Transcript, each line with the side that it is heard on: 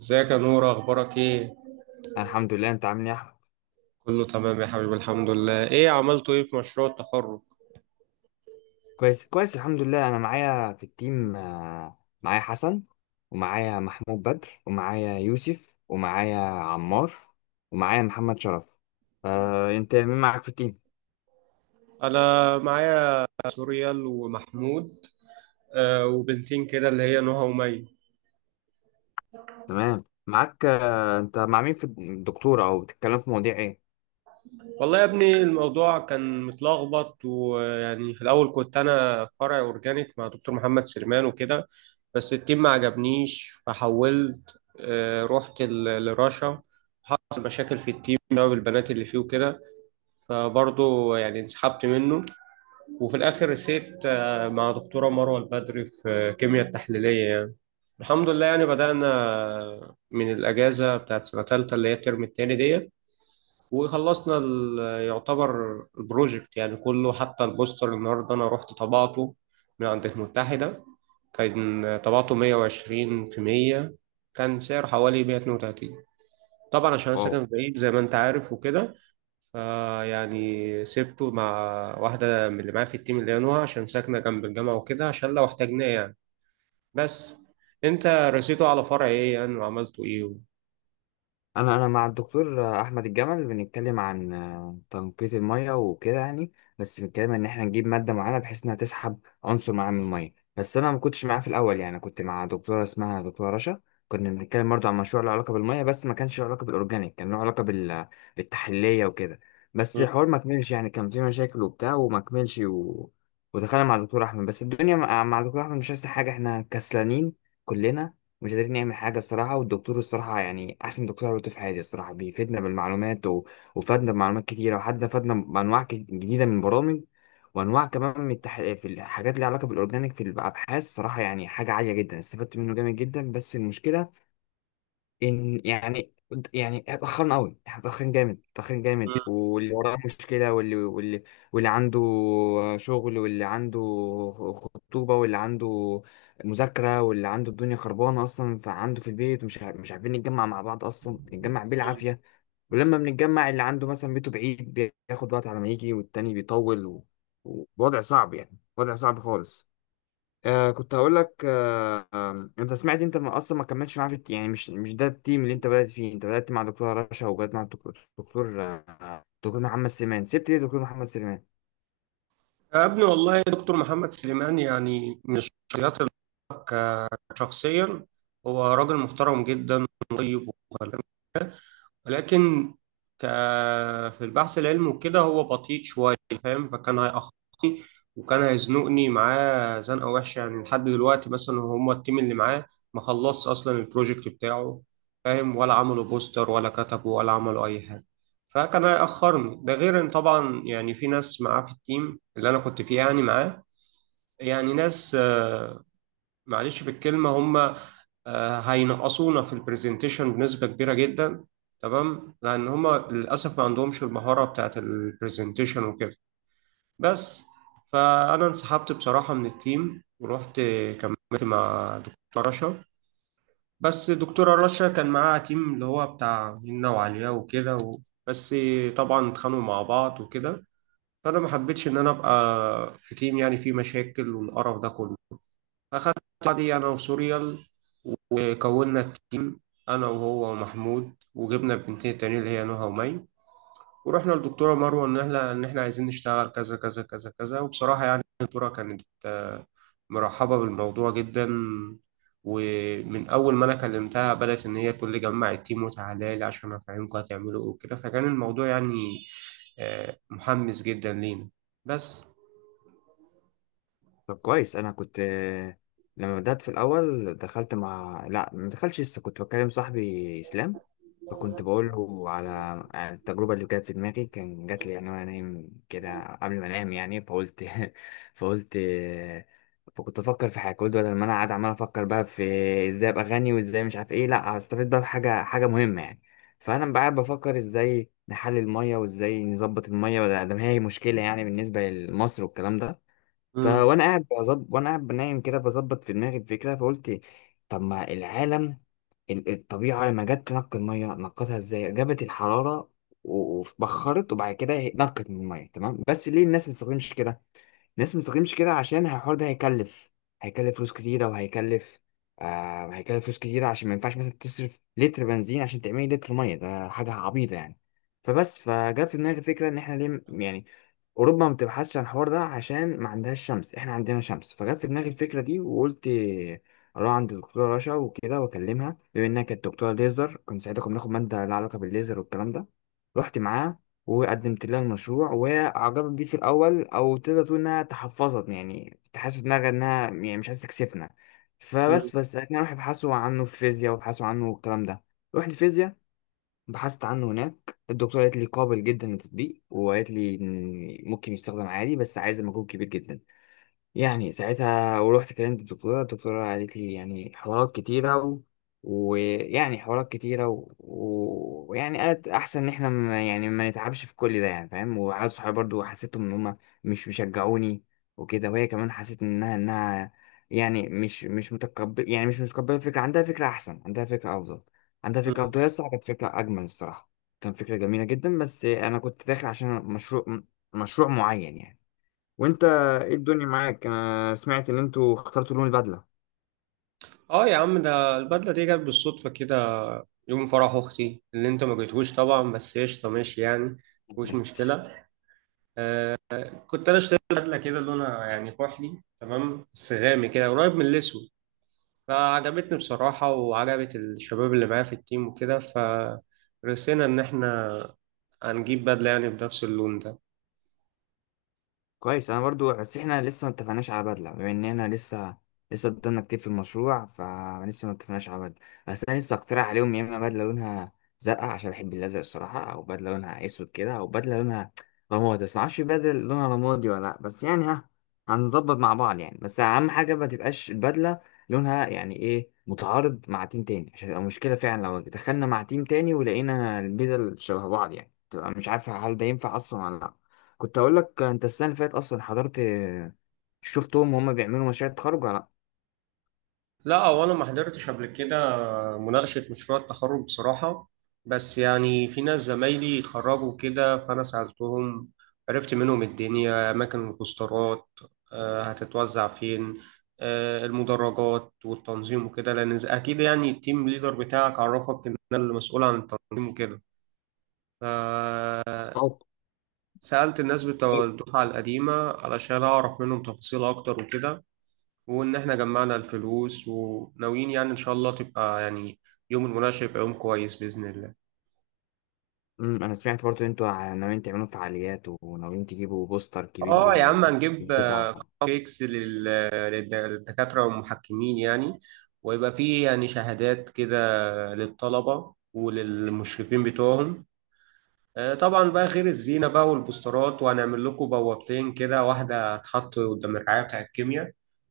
right: ازيك يا نور؟ اخبارك ايه؟
left: أنا الحمد لله، انت عامل ايه يا احمد؟
right: كله تمام يا حبيبي، الحمد لله. ايه عملتوا ايه في مشروع التخرج؟
left: كويس كويس الحمد لله. انا معايا في التيم، معايا حسن ومعايا محمود بدر ومعايا يوسف ومعايا عمار ومعايا محمد شرف. انت مين معاك في التيم؟
right: انا معايا سوريال ومحمود. وبنتين كده اللي هي نهى ومي.
left: تمام معاك. انت مع مين في الدكتورة، او بتتكلم في مواضيع
right: والله يا ابني، الموضوع كان متلخبط، ويعني في الاول كنت انا في فرع اورجانيك مع دكتور محمد سليمان وكده. بس التيم ما عجبنيش، فحولت، رحت لرشا. حصل مشاكل في التيم بسبب البنات اللي فيه وكده. فبرضه يعني انسحبت منه. وفي الاخر رسيت، مع دكتوره مروه البدري في كيمياء التحليليه يعني. الحمد لله، يعني بدانا من الاجازه بتاعت سنه ثالثه اللي هي الترم الثاني ديت، وخلصنا يعتبر البروجكت يعني كله، حتى البوستر النهارده انا رحت طبعته من عند المتحده. كان طبعته 120 في 100. كان سعره حوالي 132. طبعا عشان انا
left: ايه؟
right: ساكن بعيد زي ما انت عارف وكده، فيعني سبته مع واحدة من اللي معايا في التيم اللي هي نوها عشان ساكنة جنب الجامعة وكده، عشان لو احتاجناه يعني. بس انت رسيته على فرع ايه يعني وعملتوا ايه؟
left: انا مع الدكتور احمد الجمل، بنتكلم عن تنقية المية وكده يعني. بس بنتكلم ان احنا نجيب مادة معينة بحيث انها تسحب عنصر معين من المية. بس انا ما كنتش معاه في الاول، يعني كنت مع دكتورة اسمها دكتورة رشا. كنا بنتكلم برضه عن مشروع له علاقة بالمية، بس ما كانش له علاقة بالاورجانيك، كان له علاقة بالتحليلية وكده. بس
right: مم.
left: الحوار ما كملش، يعني كان في مشاكل وبتاع وما كملش ودخلنا مع دكتور احمد. بس الدنيا مع دكتور احمد مش احسن حاجة، احنا كسلانين كلنا، مش قادرين نعمل حاجة الصراحة. والدكتور الصراحة يعني أحسن دكتور عملته في حياتي الصراحة، بيفيدنا بالمعلومات وفادنا بمعلومات كتيرة، وحتى فادنا بأنواع جديدة من البرامج، وأنواع كمان من في الحاجات اللي علاقة بالأورجانيك في الأبحاث. صراحة يعني حاجة عالية جدا، استفدت منه جامد جدا. بس المشكلة ان يعني اتاخرنا قوي، احنا اتاخرين جامد اتاخرين جامد. واللي وراه مشكله واللي عنده شغل، واللي عنده خطوبه، واللي عنده مذاكره، واللي عنده الدنيا خربانه اصلا فعنده في البيت. مش عارفين نتجمع مع بعض اصلا، نتجمع
right: مم.
left: بالعافيه. ولما بنتجمع اللي عنده مثلا بيته بعيد بياخد وقت على ما يجي، والتاني بيطول ووضع صعب، يعني وضع صعب خالص. كنت هقول لك. انت سمعت؟ انت ما اصلا ما كملتش معاه في يعني مش ده التيم اللي انت بدأت فيه؟ انت بدأت مع دكتور رشا، وبدأت مع الدكتور دكتور محمد سليمان. سبت ليه دكتور محمد سليمان؟
right: يا ابني والله دكتور محمد سليمان يعني من الشخصيات اللي بحبها شخصيا. هو راجل محترم جدا وطيب وخلاق. ولكن، ك... في البحث العلمي وكده هو بطيء شوية. فاهم؟ فكان هيأخرني، وكان هيزنقني معاه زنقة وحشة، يعني لحد دلوقتي مثلا هما التيم اللي معاه ما خلصش أصلا البروجكت بتاعه. فاهم؟ ولا عملوا بوستر ولا كتبوا ولا عملوا أي حاجة. فكان هيأخرني، ده غير إن طبعا يعني في ناس معاه في التيم اللي أنا كنت فيه يعني معاه، يعني ناس، معلش في الكلمة، هم هينقصونا في البرزنتيشن بنسبة كبيرة جدا. تمام، لأن هم للأسف ما عندهمش المهارة بتاعت البرزنتيشن وكده. بس فأنا انسحبت بصراحة من التيم ورحت كملت مع دكتورة رشا. بس دكتورة رشا كان معاها تيم اللي هو بتاع هنا وعليا وكده بس طبعا اتخانقوا مع بعض وكده. فأنا ما حبيتش إن أنا أبقى في تيم يعني فيه مشاكل والقرف ده كله. أخدت بعضي أنا وسوريال، وكونا التيم، أنا وهو ومحمود، وجبنا البنتين التانيين اللي هي نهى ومي، ورحنا للدكتورة مروة إن إحنا عايزين نشتغل كذا كذا كذا كذا. وبصراحة يعني الدكتورة كانت، مرحبة بالموضوع جدا، ومن أول ما أنا كلمتها بدأت إن هي تقول لي جمع التيم وتعالى لي عشان أفهمكم هتعملوا إيه وكده. فكان الموضوع يعني، محمس جدا لينا. بس.
left: طب كويس. انا كنت، لما بدأت في الاول دخلت مع، لا ما دخلتش لسه، كنت بكلم صاحبي اسلام، فكنت بقول له على التجربه اللي جت في دماغي، كان جات لي يعني وانا نايم كده قبل ما انام يعني، فقلت فقلت فكنت بفكر في حاجه. قلت بدل ما انا قاعد عمال افكر بقى في ازاي ابقى غني وازاي مش عارف ايه، لا هستفيد بقى بحاجه حاجه مهمه يعني. فانا بقى قاعد بفكر ازاي نحلل الميه وازاي نظبط الميه، ده ما هي مشكله يعني بالنسبه لمصر والكلام ده.
right: مم.
left: فوانا قاعد بظبط وانا قاعد بنايم كده بظبط في دماغي الفكره، فقلت طب ما العالم، الطبيعه لما جت تنقي الميه نقتها ازاي؟ جابت الحراره وبخرت، وبعد كده نقت من الميه. تمام. بس ليه الناس ما بتستخدمش كده؟ ناس ما بتستخدمش كده عشان الحوار ده هيكلف هيكلف فلوس كتيرة. وهيكلف آه هيكلف فلوس كتيرة عشان ما ينفعش مثلا تصرف لتر بنزين عشان تعملي لتر مية، ده حاجة عبيطة يعني. فبس، فجاء في دماغي فكرة إن إحنا ليه، يعني أوروبا ما بتبحثش عن الحوار ده عشان ما عندهاش شمس، إحنا عندنا شمس. فجت في دماغي الفكرة دي وقلت أروح عند الدكتورة رشا وكده وأكلمها، بما إنها كانت دكتورة ليزر، كنت ساعتها كنا بناخد مادة لها علاقة بالليزر والكلام ده. رحت معاها وقدمت لها المشروع، وعجبت بيه في الاول، او تقدر تقول انها تحفظت يعني، كنت حاسس في دماغها انها يعني مش عايزه تكسفنا.
right: مم.
left: بس انا راح ابحثوا عنه في فيزياء، وابحثوا عنه والكلام ده. رحت فيزياء، بحثت عنه هناك، الدكتوره قالت لي قابل جدا للتطبيق، وقالت لي إن ممكن يستخدم عادي بس عايز مجهود كبير جدا يعني. ساعتها ورحت كلمت الدكتورة، قالت لي يعني حوارات كتيرة ويعني حوارات كتيرة ويعني قالت أحسن إن إحنا ما يعني ما نتعبش في كل ده، يعني فاهم. وعيال صحابي برضو حسيتهم إن هما مش مشجعوني وكده. وهي كمان حسيت إنها يعني مش متقبل، يعني مش متقبلة الفكرة. عندها فكرة أحسن، عندها فكرة أفضل، عندها فكرة أفضل. هي
right: مم.
left: الصراحة كانت فكرة أجمل الصراحة، كان فكرة جميلة جدا. بس أنا كنت داخل عشان مشروع، معين يعني. وانت ايه الدنيا معاك؟ انا سمعت ان انتوا اخترتوا لون البدله.
right: اه يا عم، ده البدلة دي جت بالصدفة كده، يوم فرح أختي اللي أنت ما جيتهوش طبعا. بس قشطة ماشي يعني، مش مشكلة. كنت أنا اشتريت بدلة كده لونها يعني كحلي، تمام، بس غامق كده قريب من الأسود. فعجبتني بصراحة وعجبت الشباب اللي معايا في التيم وكده، فرسينا إن إحنا هنجيب بدلة يعني بنفس اللون ده.
left: كويس. انا برضو بس احنا لسه ما اتفقناش على بدله، بما اننا لسه، قدامنا كتير في المشروع، فلسه ما اتفقناش على بدله. بس انا لسه اقترح عليهم يا اما بدله لونها زرقاء عشان بحب الازرق الصراحه، او بدله لونها اسود كده، او بدله لونها رمادي، بس ما اعرفش بدله لونها رمادي ولا لا، بس يعني ها هنظبط مع بعض يعني. بس اهم حاجه ما تبقاش البدله لونها يعني ايه متعارض مع تيم تاني عشان تبقى مشكله، فعلا لو دخلنا مع تيم تاني ولقينا البدل شبه بعض يعني تبقى مش عارفه هل ده ينفع اصلا ولا لا. كنت اقول لك، انت السنه اللي فاتت اصلا حضرت؟ شفتهم وهم بيعملوا مشاريع تخرج ولا لا؟
right: لا، هو انا ما حضرتش قبل كده مناقشة مشروع التخرج بصراحة. بس يعني في ناس زمايلي اتخرجوا كده، فأنا سألتهم. عرفت منهم الدنيا، أماكن البوسترات هتتوزع فين، المدرجات والتنظيم وكده، لأن أكيد يعني التيم ليدر بتاعك عرفك إن أنا اللي مسؤول عن التنظيم وكده.
left: اه.
right: سألت الناس بتوع الدفعة القديمة علشان أعرف منهم تفاصيل أكتر وكده، وإن إحنا جمعنا الفلوس وناويين يعني إن شاء الله تبقى يعني يوم المناقشة يبقى يوم كويس بإذن الله.
left: انا سمعت برضه انتوا ناويين تعملوا فعاليات وناويين تجيبوا بوستر كبير
right: آه يا عم، هنجيب
left: للدفعه.
right: كيكس للدكاترة والمحكمين يعني. ويبقى فيه يعني شهادات كده للطلبة وللمشرفين بتوعهم. طبعا بقى غير الزينة بقى والبوسترات، وهنعمل لكم بوابتين كده، واحدة هتتحط قدام الرعاية بتاع الكيمياء،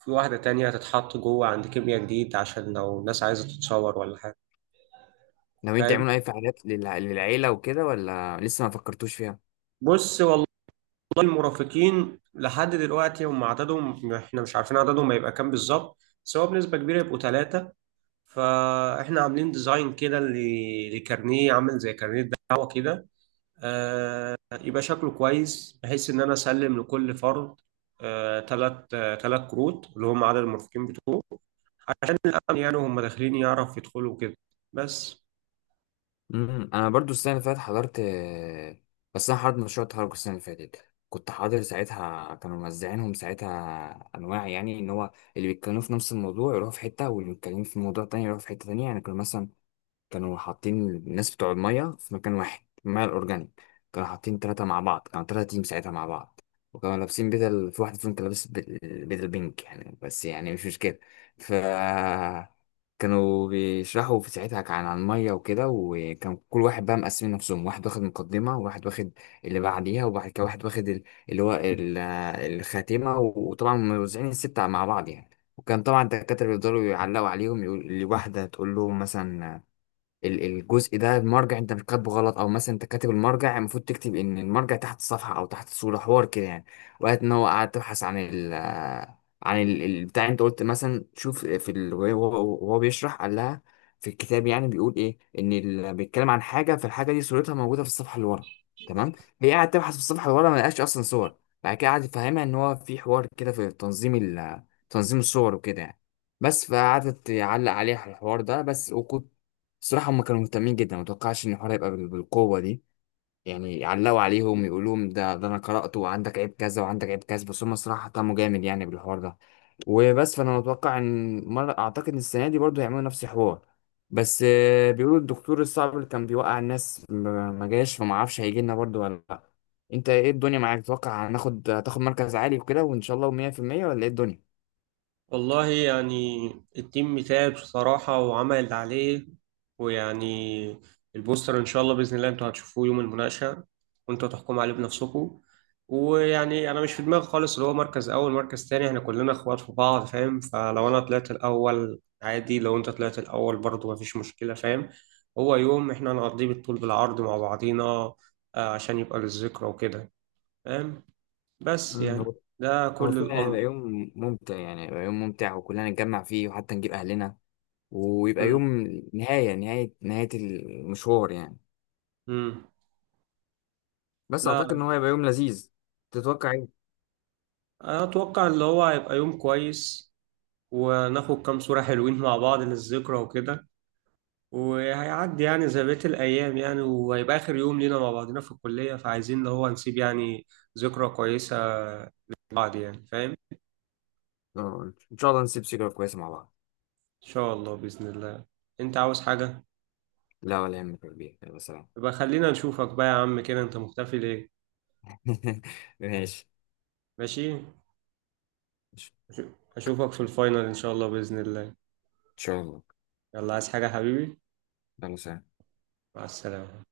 right: في واحدة تانية هتتحط جوه عند كيمياء جديد عشان لو الناس عايزة تتصور ولا حاجة.
left: ناويين
right: فاهم؟
left: تعملوا اي فعاليات للعيله وكده، ولا لسه ما فكرتوش فيها؟
right: بص والله، والله المرافقين لحد دلوقتي هم عددهم احنا مش عارفين عددهم هيبقى كام بالظبط. بس هو بنسبة كبيرة يبقوا ثلاثة. فاحنا عاملين ديزاين كده لكارنيه، عامل زي كارنيه دعوة كده، آه يبقى شكله كويس بحيث ان انا اسلم لكل فرد ثلاث كروت اللي هم عدد المرافقين بتوعه، عشان الامن يعني هم داخلين يعرف يدخلوا كده. بس.
left: انا برضه السنه اللي فاتت حضرت، بس انا حضرت مشروع تخرج السنه اللي فاتت، كنت حاضر ساعتها. كانوا موزعينهم ساعتها انواع، يعني ان هو اللي بيتكلموا في نفس الموضوع يروحوا في حته، واللي بيتكلموا في موضوع تاني يروحوا في حته تانيه يعني. كانوا مثلا كانوا حاطين الناس بتوع المية في مكان واحد، المية الأورجانيك كانوا حاطين تلاتة مع بعض، كانوا تلاتة تيم ساعتها مع بعض. وكانوا لابسين بدل، في واحد فيهم كان لابس بدل، بدل بينك يعني، بس يعني مش مشكلة. ف كانوا بيشرحوا في، ساعتها كان عن المية وكده، وكان كل واحد بقى مقسمين نفسهم، واحد واخد مقدمة وواحد واخد اللي بعديها، وبعد كده واحد واخد اللي هو ال- الخاتمة، وطبعا موزعين الستة مع بعض يعني. وكان طبعا الدكاترة بيفضلوا يعلقوا عليهم، يقول لواحدة تقول لهم مثلا الجزء ده المرجع انت بتكتبه غلط، او مثلا انت كاتب المرجع، المفروض تكتب ان المرجع تحت الصفحه او تحت الصوره، حوار كده يعني. وقت ان هو قاعد تبحث عن البتاع، انت قلت مثلا شوف في وهو بيشرح، قال لها في الكتاب يعني بيقول ايه ان بيتكلم عن حاجه، فالحاجه دي صورتها موجوده في الصفحه اللي ورا. تمام. هي قاعد تبحث في الصفحه اللي ورا ما لقاش اصلا صور. بعد كده قعد يفهمها ان هو في حوار كده في تنظيم تنظيم الصور وكده يعني. بس فقعدت تعلق عليه على الحوار ده بس. وكنت الصراحة هم كانوا مهتمين جدا، ما توقعش ان الحوار هيبقى بالقوة دي يعني. علقوا عليهم يقولوا لهم ده انا قرأته وعندك عيب كذا وعندك عيب كذا، بس هم الصراحة اهتموا جامد يعني بالحوار ده، وبس. فانا متوقع ان مرة اعتقد ان السنة دي برضو هيعملوا نفس الحوار. بس بيقولوا الدكتور الصعب اللي كان بيوقع الناس ما جاش، فما اعرفش هيجي لنا برضو ولا لا. انت ايه الدنيا معاك؟ تتوقع هتاخد مركز عالي وكده، وان شاء الله 100%؟ ولا ايه الدنيا؟
right: والله يعني التيم تعب بصراحة وعمل اللي عليه. ويعني البوستر إن شاء الله بإذن الله أنتوا هتشوفوه يوم المناقشة، وأنتوا تحكموا عليه بنفسكم. ويعني أنا مش في دماغي خالص اللي هو مركز أول مركز تاني. إحنا كلنا إخوات في بعض. فاهم؟ فلو أنا طلعت الأول عادي، لو أنت طلعت الأول برضه مفيش مشكلة. فاهم؟ هو يوم إحنا هنقضيه بالطول بالعرض مع بعضينا، عشان يبقى للذكرى وكده. فاهم؟ بس
left: مم،
right: يعني
left: هو
right: ده
left: هو
right: كل
left: فعلا هيبقى
right: الأمر.
left: يوم ممتع يعني، هيبقى يوم ممتع وكلنا نتجمع فيه وحتى نجيب اهلنا، ويبقى يوم
right: مم.
left: نهاية نهاية نهاية المشوار يعني.
right: مم.
left: بس
right: لا،
left: أعتقد إن هو هيبقى يوم لذيذ. تتوقع إيه؟
right: اتوقع اللي هو هيبقى يوم كويس، وناخد كام صورة حلوين مع بعض للذكرى وكده، وهيعدي يعني زي بقية الأيام يعني، وهيبقى آخر يوم لينا مع بعضنا في الكلية، فعايزين اللي هو نسيب يعني ذكرى كويسة لبعض يعني. فاهم؟ إن
left: إن شاء الله نسيب سيجارة كويسة مع بعض.
right: شاء الله بإذن الله. أنت عاوز حاجة؟
left: لا ولا يهمك يا كبير، يلا سلام.
right: يبقى خلينا نشوفك بقى يا عم كده. أنت مختفي ليه؟
left: ماشي.
right: ماشي؟
left: إن
right: أشوفك في الفاينل إن شاء الله بإذن الله.
left: شاء الله.
right: يلا، عايز حاجة يا حبيبي؟
left: يلا سلام.
right: مع السلامة.